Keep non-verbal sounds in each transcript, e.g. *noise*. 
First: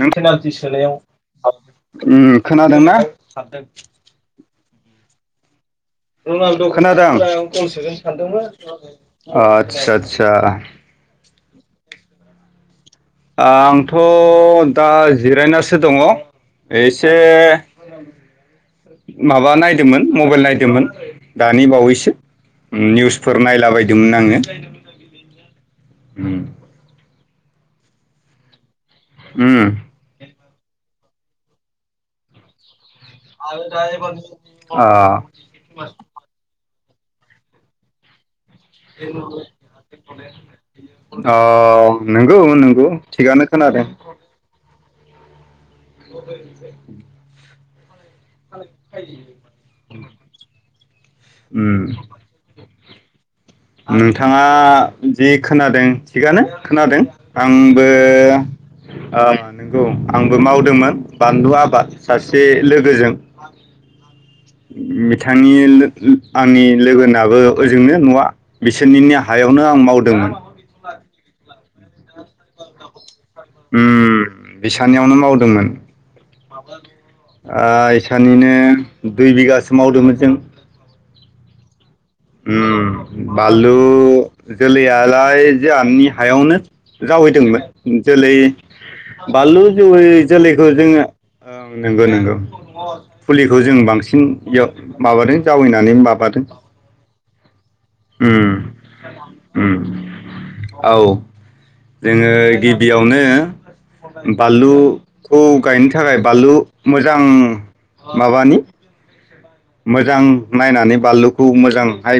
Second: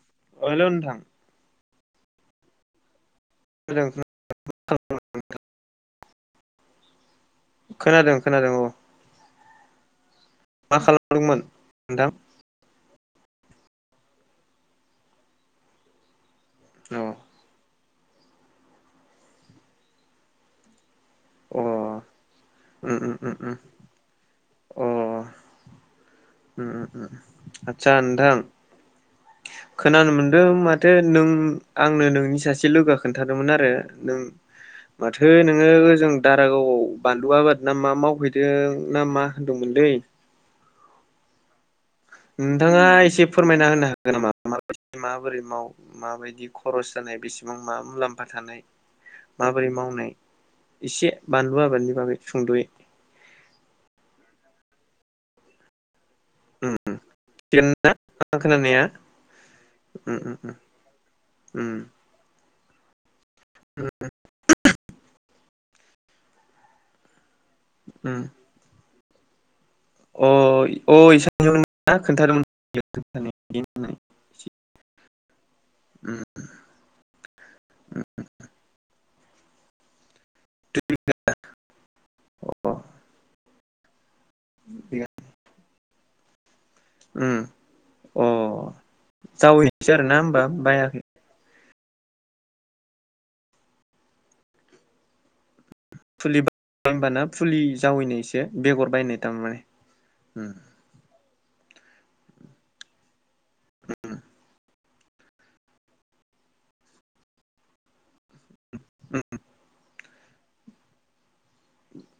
नों अ पेनाल्टि हेल' सोनायाव नोंथां ओं खोनादोंना? मोजां *unintelligible* *unintelligible* *unintelligible* खोनादों खोनादों खोनादों औ ओ *unintelligible* मा खालामदोंमोन नोंथां? आंथ' दा जिरायनासो दङ। अ एसे माबा नायदोंमोन मबाइल नायदोंमोन ‌ अ दानि बावैसो उम उम उम निउसफोर उम नायलाबायदोंमोन आङो अ उम आदसा नोंथां उम खोनानो मोन दों माथो नों आंनो नोंनि सासे लोगोया खोन्थादोंमोन आरो नों अ माथो नोङो ओजों दारागावाव बानलु आबाद ना मा मावहै *unintelligible* औ नंगौ नोंथाङा नंगौ एसे थिगानो फोरमायना खोनादों होनो हागोन नामा माबोरै मावो माबायदि खरस जानाय बेसेबां मा मुलाम फा थानाय माबोरै मावनाय एसे बानलु उम आबादनि बागै सुंद'यै। नोंथाङा जि खोनादों थिगानो उम खोनादों थिगानो आंबो ना आं खोनानाया ओ नंगौ उम आंबो उम मावदोंमोन बानलु उम आबाद सासे लोगोजों उम उम बिथांनि लो-लो आंनि लोगोनाबो ओजोंनो उम नवा बिसो सोरनिनो हायाव अ असानोमोन ना खोन्थादोंमोन *unintelligible* सानियावनो मावदोंमोन उम ओ इसानिनो दुइ बिगासो मावदोंमोन जों उम अ ओम बाल औ जोलैयालाय जाहानि हायावनो उम जावहैदोंमोन अ जोलै बानलु जावैनायसो जौैयै आरोना होमबा जोलैखौ बायाखै जोङो नंगौ नोंगौ फुलिखौ जों बांसिन बियाव माबादों जावैनानै माबादों फुलिस जावैनायसो उम बेगर बायनाय दां उम माने औ जोङो गिबियावनो बालु खौ गायनो थाखाय बानलु मोजां माबानि उ मोजां नायनानै बानलुखौ मोजांहाय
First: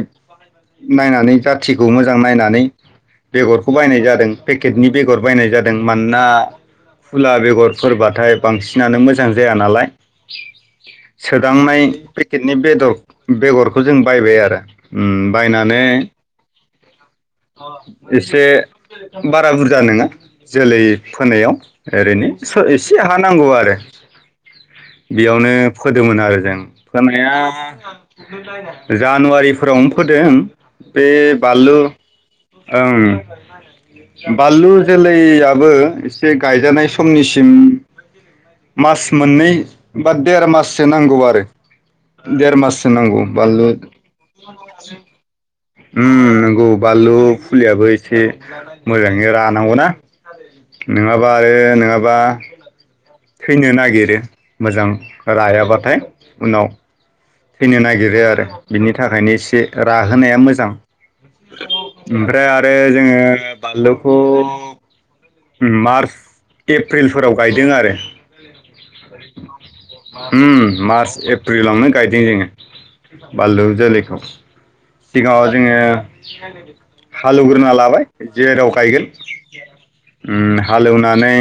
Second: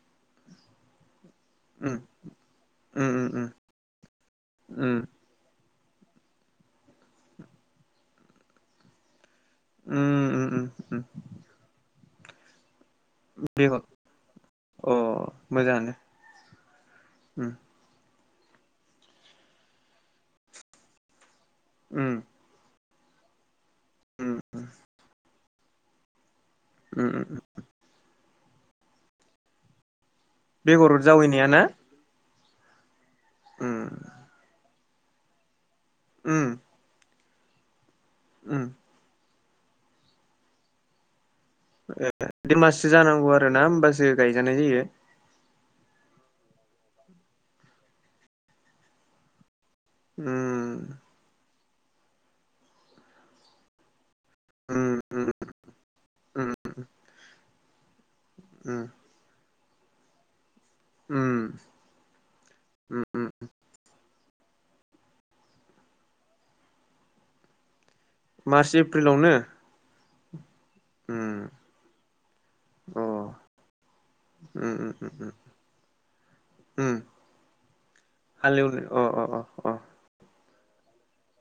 नायनानै जाथिखौ उम मोजां नायनानै उम बेगरखौ बायनाय जादों पेकेटनि उम बेगर बायनाय जादों मानोना फुला बेगरफोरबाथाय बांसिनानो मोजां मोजां जाया नालाय उम उम उम उम सोदांनाय पेखेदनि बेद बेगर बेगरखौ जों बायबाय आरो अ ओम बायनानै मोजाङानो उम एसे बारा बुरजा नङा जोलै फोनायाव उम ओरैनि स एसे हा नांगौ आरो *inaudible* नो फोदोंमोन आरो जों उम जानाया उम जानुवारिफोरावनो फोदों बेगर बे जावैनाया ना बानलु उम ओं बाललुर जोलैयाबो एसे उम गायजानाय समनि सि उम *unintelligible* मास मोननै बा देर माससो नांगौ आरो देर माससो देमाससो नांगौ जानांगौ आरो बानलु ना होमबासो गायजानाय जायो उम नंगौ बानलु फुलियाबो एसे मोजाङै रा नांगौ उम नङाबा आरो नङाबा थैनो नागिरो उम मोजां उम रायाबाथाय उम उनाव थैनो नागिरो बो आरो उम बिनि थाखायनो एसे राहोनाया मोजां उम ओमफ्राय आरो उम जोङो उम बानलुखौ मार्च एप्रिलफोराव गायदों आरो मार्स ए प्रिलावनो उम मार्च एप्रिलावनो गायदों जोङो अ उम बानलु जोलैखौ उम उम उम सिगाङाव जोङो उम हालौग्रोना लाबाय जेराव हालेवनो गायगोन अ अ अ अ उम हालेवनानै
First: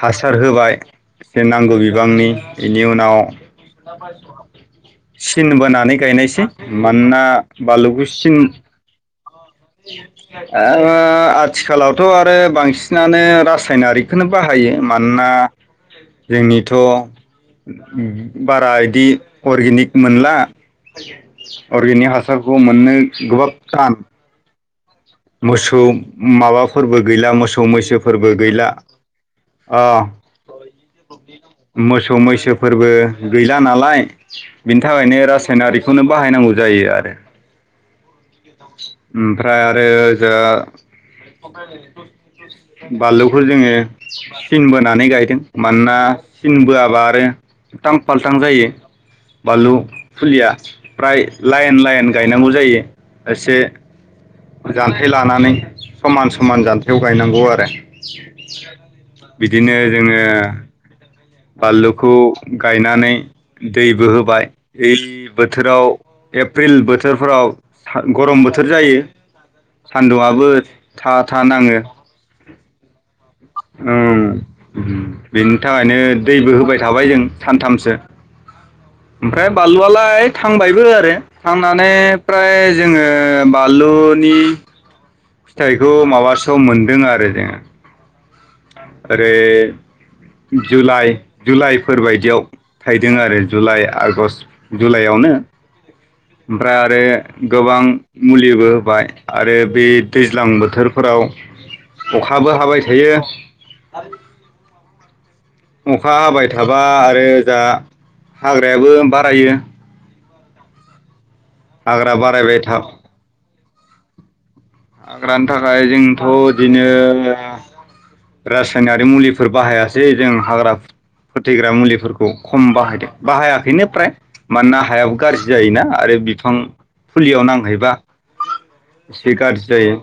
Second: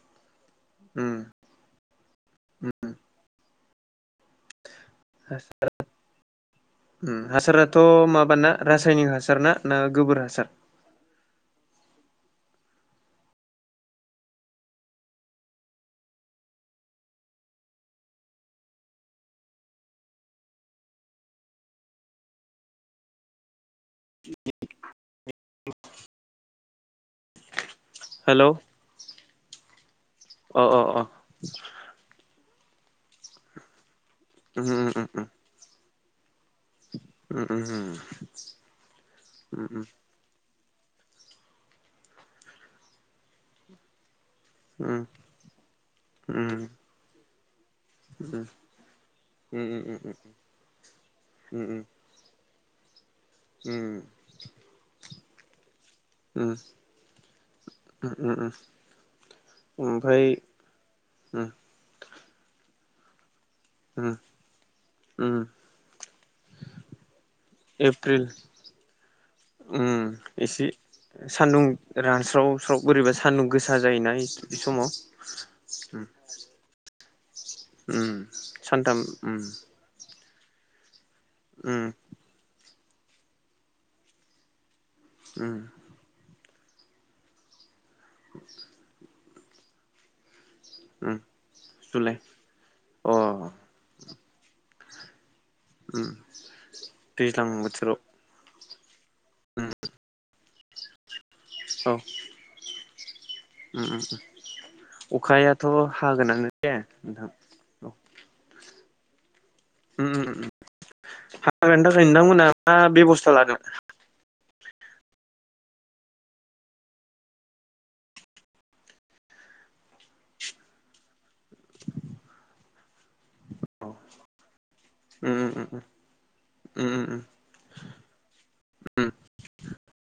हा सार होबाय उम एसे नांगौ बिबांनि उम इनि उम उनाव *unintelligible* सिन बोनानै गायनायसै मानोना हासाराथ' बानलुखौ सिन माबाना रासायनिक हासार ना ना गोबोर हासार ओ आथिखालावथ' रो बांसिनानो रासायनारिकखौनो बाहायो मानोना जोंनिथ' बारा इदि अर्गेनिक मोनला अर्गेनिक हासारखौ मोननो गोब्राब टान मोसौ माबा फोरबो गैला मोसौ मैसो फोरबो हेलौ गैला अ अ अ अ फोरबो गैला नालाय उम उम बिनि उम थाखायनो रासायनारि इखौनो बाहायनांगौ जायो आरो उम उम उम *unintelligible* ओमफ्राय उम आरो जा बालुखौ जोंङो सिन बोनानै गायदों मानोना उम सिन बोआबा आरो उलतां पाल्तां जायो उम बानलु उम उम फुलिया प्राय उम लाइन लाइन गायनांगौ जायो एसे जान्थाइ लानानै समान उम समान जान्थायाव गायनांगौ आरो उम उम बिदिनो जोङो ओमफ्राय उम बालुखौ गाय नानै दैबो उम होबाय *unintelligible* उम बोथोराव एप्रिल बोथोरफोराव था एप्रिल गरम बोथोर जायो उम सान्दुंआबो एसे था था सान्दुं नाङो रानस्राव स्राव बोरैबा सान्दुं गोसा जायोना ओं इ समाव ओम बाय जों सानथामसो उम ओमफ्राय बानलु आलाय थांबायबो आरो। उम थांनानै प्राय जोङो बालुनि उम फिथाइखौ माबास खौ मोनदों आरो जोङो *inaudible* ओरोय जुलाइ उम जुलाइफोर जुलाइ बायदियाव थायदों आरो अ जुलाइ आग'स जुलाइ आवनो उम ओमफ्राय आरो दैज्लां गोबां बोथोराव मुलिबो बाय आरो उम बे दैज्लां बो बोथोरफोराव औ अखाबो हाबाय *unintelligible* उम उम अखायाथ' अखा हागोनानो हाबाय दे थाबा नोंथां आरो दा औ हाग्राया बो बारायो उम हा हाग्रानि थाखाय हाग्रा नोंथांमोना बारायबाय था मा बेबस्था लादों हाग्रानि थाखाय जोंथ' इदिनो रासायनारि मुलिफोर बाहायासै जों हाग्रा फोथैग्रा मुलिफोरखौ खम बाहायदों। बाहायाखैनो औ फ्राय मानोना हायाबो उम गाज्रि उम उम जायोना आरो बिफां उम फुलियाव नांहैबा उम उम इसे गाज्रि जायो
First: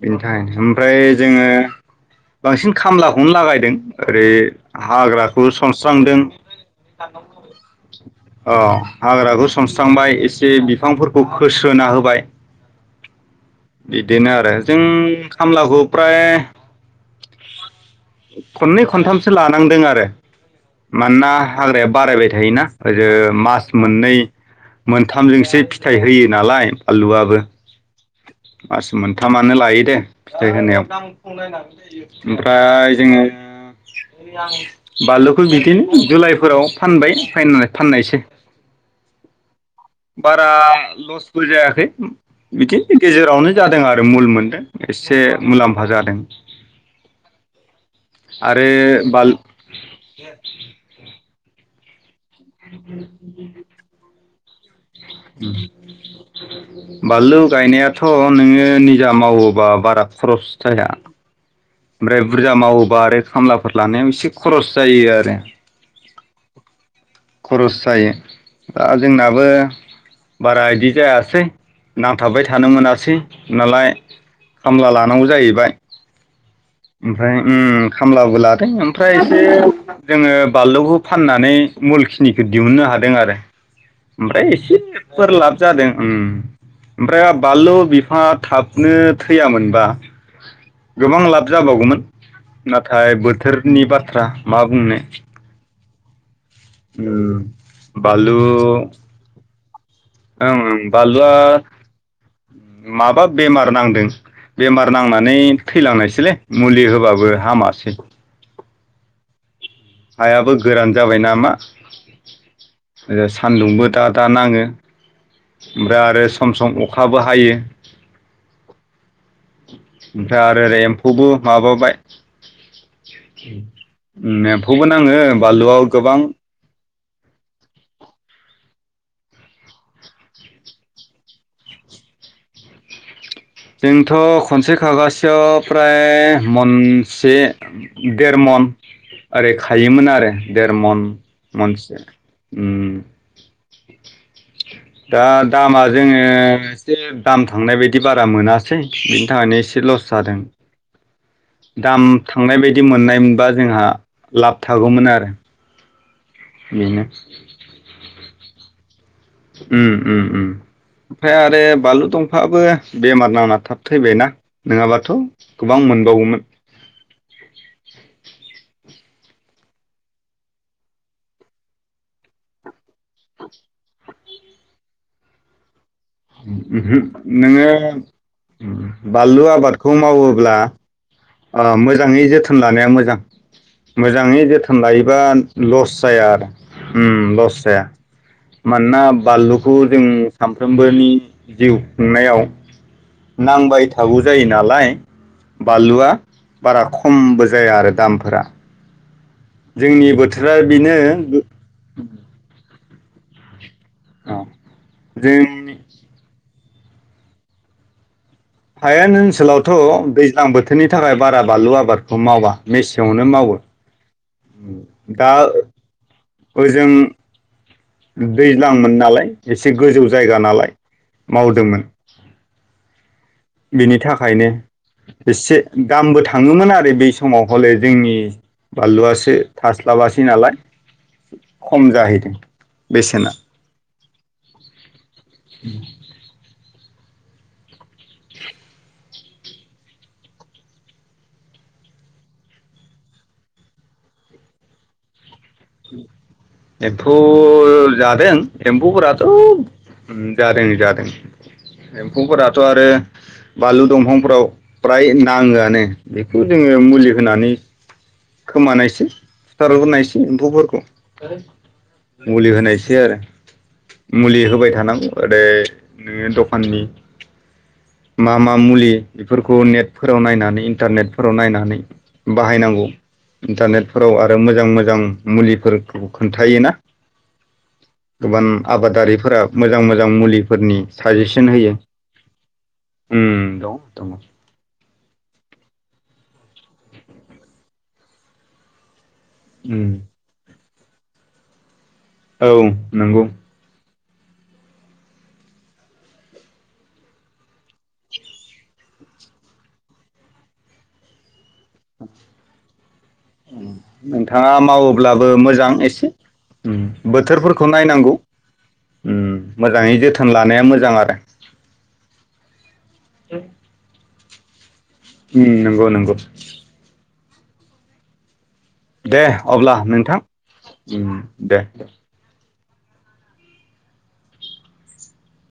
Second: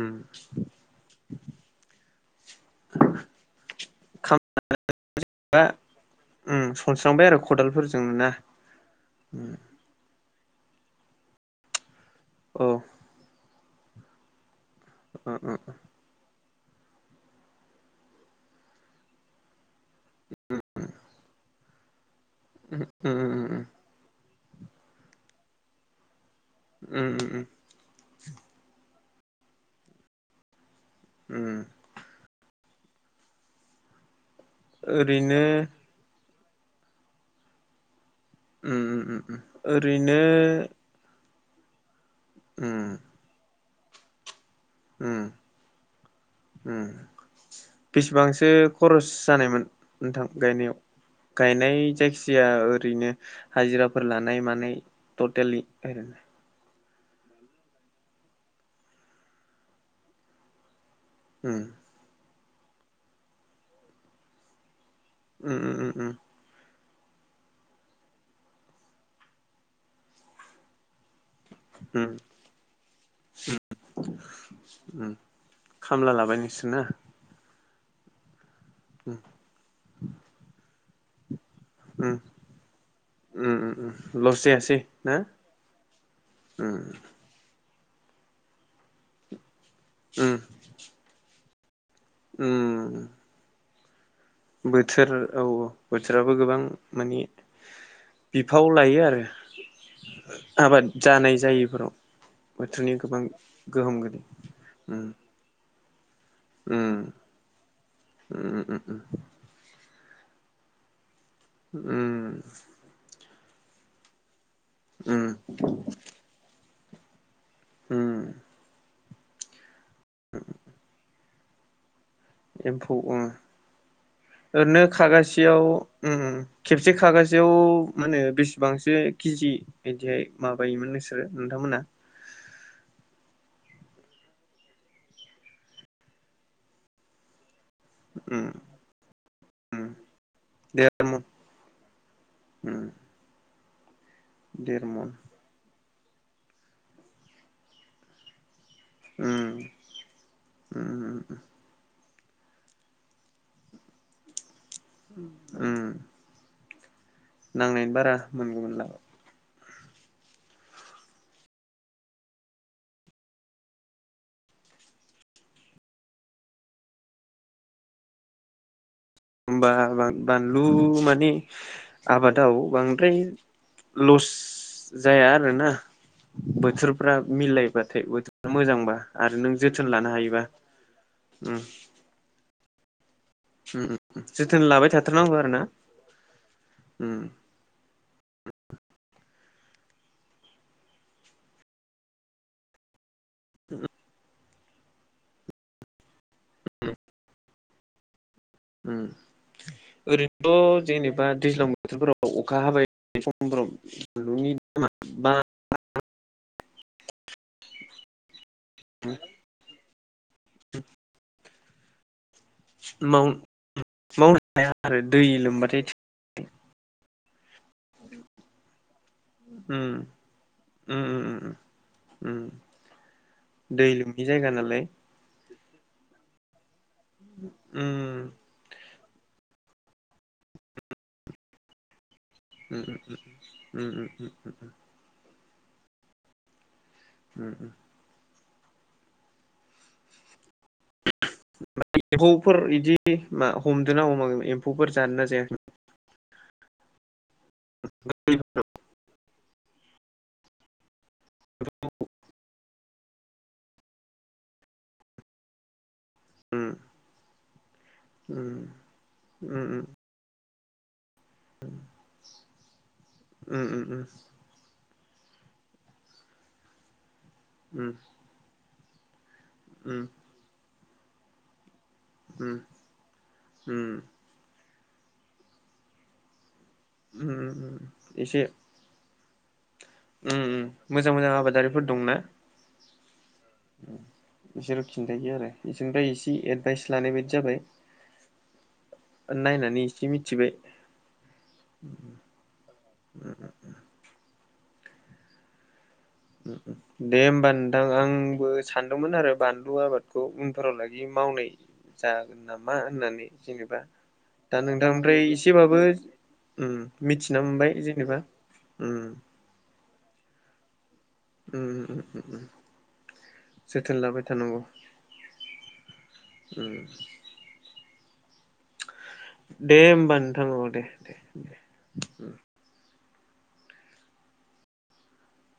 उम बेनि थाखायनो ओमफ्राय जोंङो बांसिन खामलाखौनो लागायदों ओरै खामबा हाग्राखौ समस्रांदों उम सनस्रांबाय आरो खदालफोरजों ना अ हाग्राखौ सनस्रांबा इसे जे बिफांफोरखौ खोस्रोना होबाय। औ बिदिनो आरो जों उम उम खामलाखौ फ्राय खननै खनथामसो लानांदों आरो मानोना हाग्राया बारायबाय थायोना ओजो उम उम मास मोननै मोनथामजोंसो फिथाइ होयो नालाय उम उम आलुवाबो। उम मास मोनथामानो लायो दे फिथाइ होनायाव। गाबोन फुंङाव नायनो उम हागोनदे इयो। फ्राय जोंङो ओरैनो बानलुखौ बिदिनो जुलाइ फोराव फानबाय फायना फाननायसै। उम उम उम ओरैनो बो जायाखै उम। बो जादों आरो मुल मोनदों। एसे उम मुलाम्फा जादों। सिबांसो आरो खर'स जानायमोन नोंथां गायनायाव? गायनाय जायखि जाया ओरैनो हाजिराफोर लानाय मा नाय ट'टेलि *unintelligible* बालु गायनायाथ' नोङो निजा मावोबा बारा खर'स थाया। उम ओमफ्राय बुरजा मावोबा आरो खामलाफोर लानायाव एसे खर'स जायो आरो उम उम उम उम। खर'स जायो। दा जोंनाबो बारा इदि जाया सै, उम नांथाबबाय थानो मोनासै नालाय खामला उम लानांगौ जाहैबाय खामला लाबाय नोंसोरना ओमफ्राय उम। खामलाबो लाद दों उम ओमफ्राय एसे जोङो बालौखौ फाननानै उम मुलखिनिखो दिहुननो हादों आरो उम उम उम लस ओमफ्राय जायासै ना एसेफोर लाब जादों ओम उम ओमफ्राय आबा लौ बिफाङा थाबनो थैयामोन बा उम गोबां लाब जाबावगोमोन। उम नाथाय बोथोर नि बा थ्रा मा बुंनो। बोथोराव बो गोबां माने उम बिफाव लायो आरो। ओंं ओं आबाद बालुआ जानाय जायैफोराव बोथोरनि गोबां माबा बेमार गोहोम नांदों गोलैयो बेमार उम नांनानै थैलांनायसि लाय उम मुलि होबाबो हामासै उम उम हायाबो गोरान जाबाय ना ओ-ओम सानदुंबो दा दा नाङो ओमब्रा आरो सम सम अख खाबो हायो *inaudible* उम *inaudible* ओमफ्राय आरो रेम्फौबो माबोबाय एम्फौ अह ओरैनो एम्फौबो नाङो खागासेयाव बानलुआव ओम गोबां ओम खेबसे खागासेयाव मा होनो बिसे बांसिनै की जी बिदिहाय माबायोमोन नोंसोरो नोंथांमोना जोंथ' खनसे खागासेयाव प्राय मन से उम देरमन ओरै उम खायोमोन आरो देरमन मनसे उम ओम देरमन दा दामारो जोङो एसे दाम थांनाय बायदिबा दा मोनास बेनि उम थाखायनो इसे लस जादों उम दाम थांनाय बायदि मोननाय मोनबा जोंहा लाब थागौमोन आरो ओम बेनो नांनायनि बारा मोनगौमोनदां ओम‌ ओम ओम ओमफ्राय आरो बानलु दंफाबो बेमार नांना थाब थैबायना नोङाबाथ' गोबां मोनबावगोमोन होमबा बा बानलु मानिे आबादाव बां ओमफ्राय लस जाया आरोना ओहो बोथोरफ्रा नोङो मिलायबाथाय बोथोरा मोजांबा आरो बानलु नों जोथोन आबादखौ लानो हायोबा मावोब्ला उम ओ मोजाङै जोथोन थोन लानाया मोजां उम मोजाङै जोथोन लाबाय लायोबा थाथारनांगौ आरो ना लस जाया आरो उम होम लस जाया मानोना बानलुखौ जों सानफ्रोमबोनि जिउ खुंनायाव नांबाय थागौ जायो नालाय बानलुवा बारा खमबो जाया आरो दामफोरा उम जोंनि बोथोरा ओरैनोथ' बेनो जेनेबा दैज्लां बोथोरफोराव अखा हाबाय बे समब्रोम अ *unintelligible* *inaudible* हायेन ओन्सोलाव थ' दैज्लां बोथोरनि थाखाय बारा बानलु आबादखौ मावा मेसेंआवनो मावनो मावो हाया आरो दै दा लोमबाथाय ओजों दैज्लांमोन नालाय एसे उम गोजौ जायगा नालाय उम उम मावदोंमोन उम दै बिनि लोमि थाखायनो जायगा नालाय एसे दामबो थाङोमोन आरो बै समाव हले जोंनि उम बानलुआसो। थास्लाबासै नालाय खम जाहैदों। बेसेना *unintelligible* उ उ उ एम्फौफोर बिदि मा हमद ना हमाखोन एम्फौफोर जानो ना जायाखैमोन? *unintelligible* *unintelligible* जादों एम्फौफोरा *unintelligible* जादों जादों एम्फौ फोरा थ' आरो बानलु दंफांफोराव फ्राय नाङोआनो। बेखौ उम जोङो मुलि होनानै। उम खोमानायसै उम सचथार ग्रोनायसै एम्फौ फोरखौ मुलि होनायस एसे आरो उम उम उम मुलि होबाय थानांगौ। आरो नोङो दखाननि उम मा मा मुलि? बेफोरखौ उम नेटफोराव नायनानै इन्टारनेटफोराव नायनानै उम बाहायनांगौ उम इन्टारनेटफोराव आरो मोजां मो जों मुलिफोरखौ खोन्थायोना। उम गोबां एसे *inaudible* मोजां मोजां उम उम मुलिफोरनि मोजां साजेसन होयो। उम दं दङ बिसोर' खिन्थायो आरो इसेनिफ्राय एसे। जि एदभाइस लानाय बाददि जाबाय। नायनानै उम एसे मिथिबाय। औ नोंगौ। दे होमबा नोंथां आंबो सानदोंमोन आरो बानलु आबादखौ उनफोरावलागि मावनाय जागोन नामा होननानै जेनेबा नोंथाङा दा नोंथांनिफ्राय मावोब्लाबो मोजां एसेबाबो एसे उम मिथिना बोथोरफोरखौ मोनबाय नायनांगौ जेनेबा उम मोजाङै जोथोन लानाया मोजां। जां आरो उम उम जोथोन लाबाय। थानांगौ। उम नोंगौ नोंगौ। उम दे होमबा नोंथां ओ दे दे।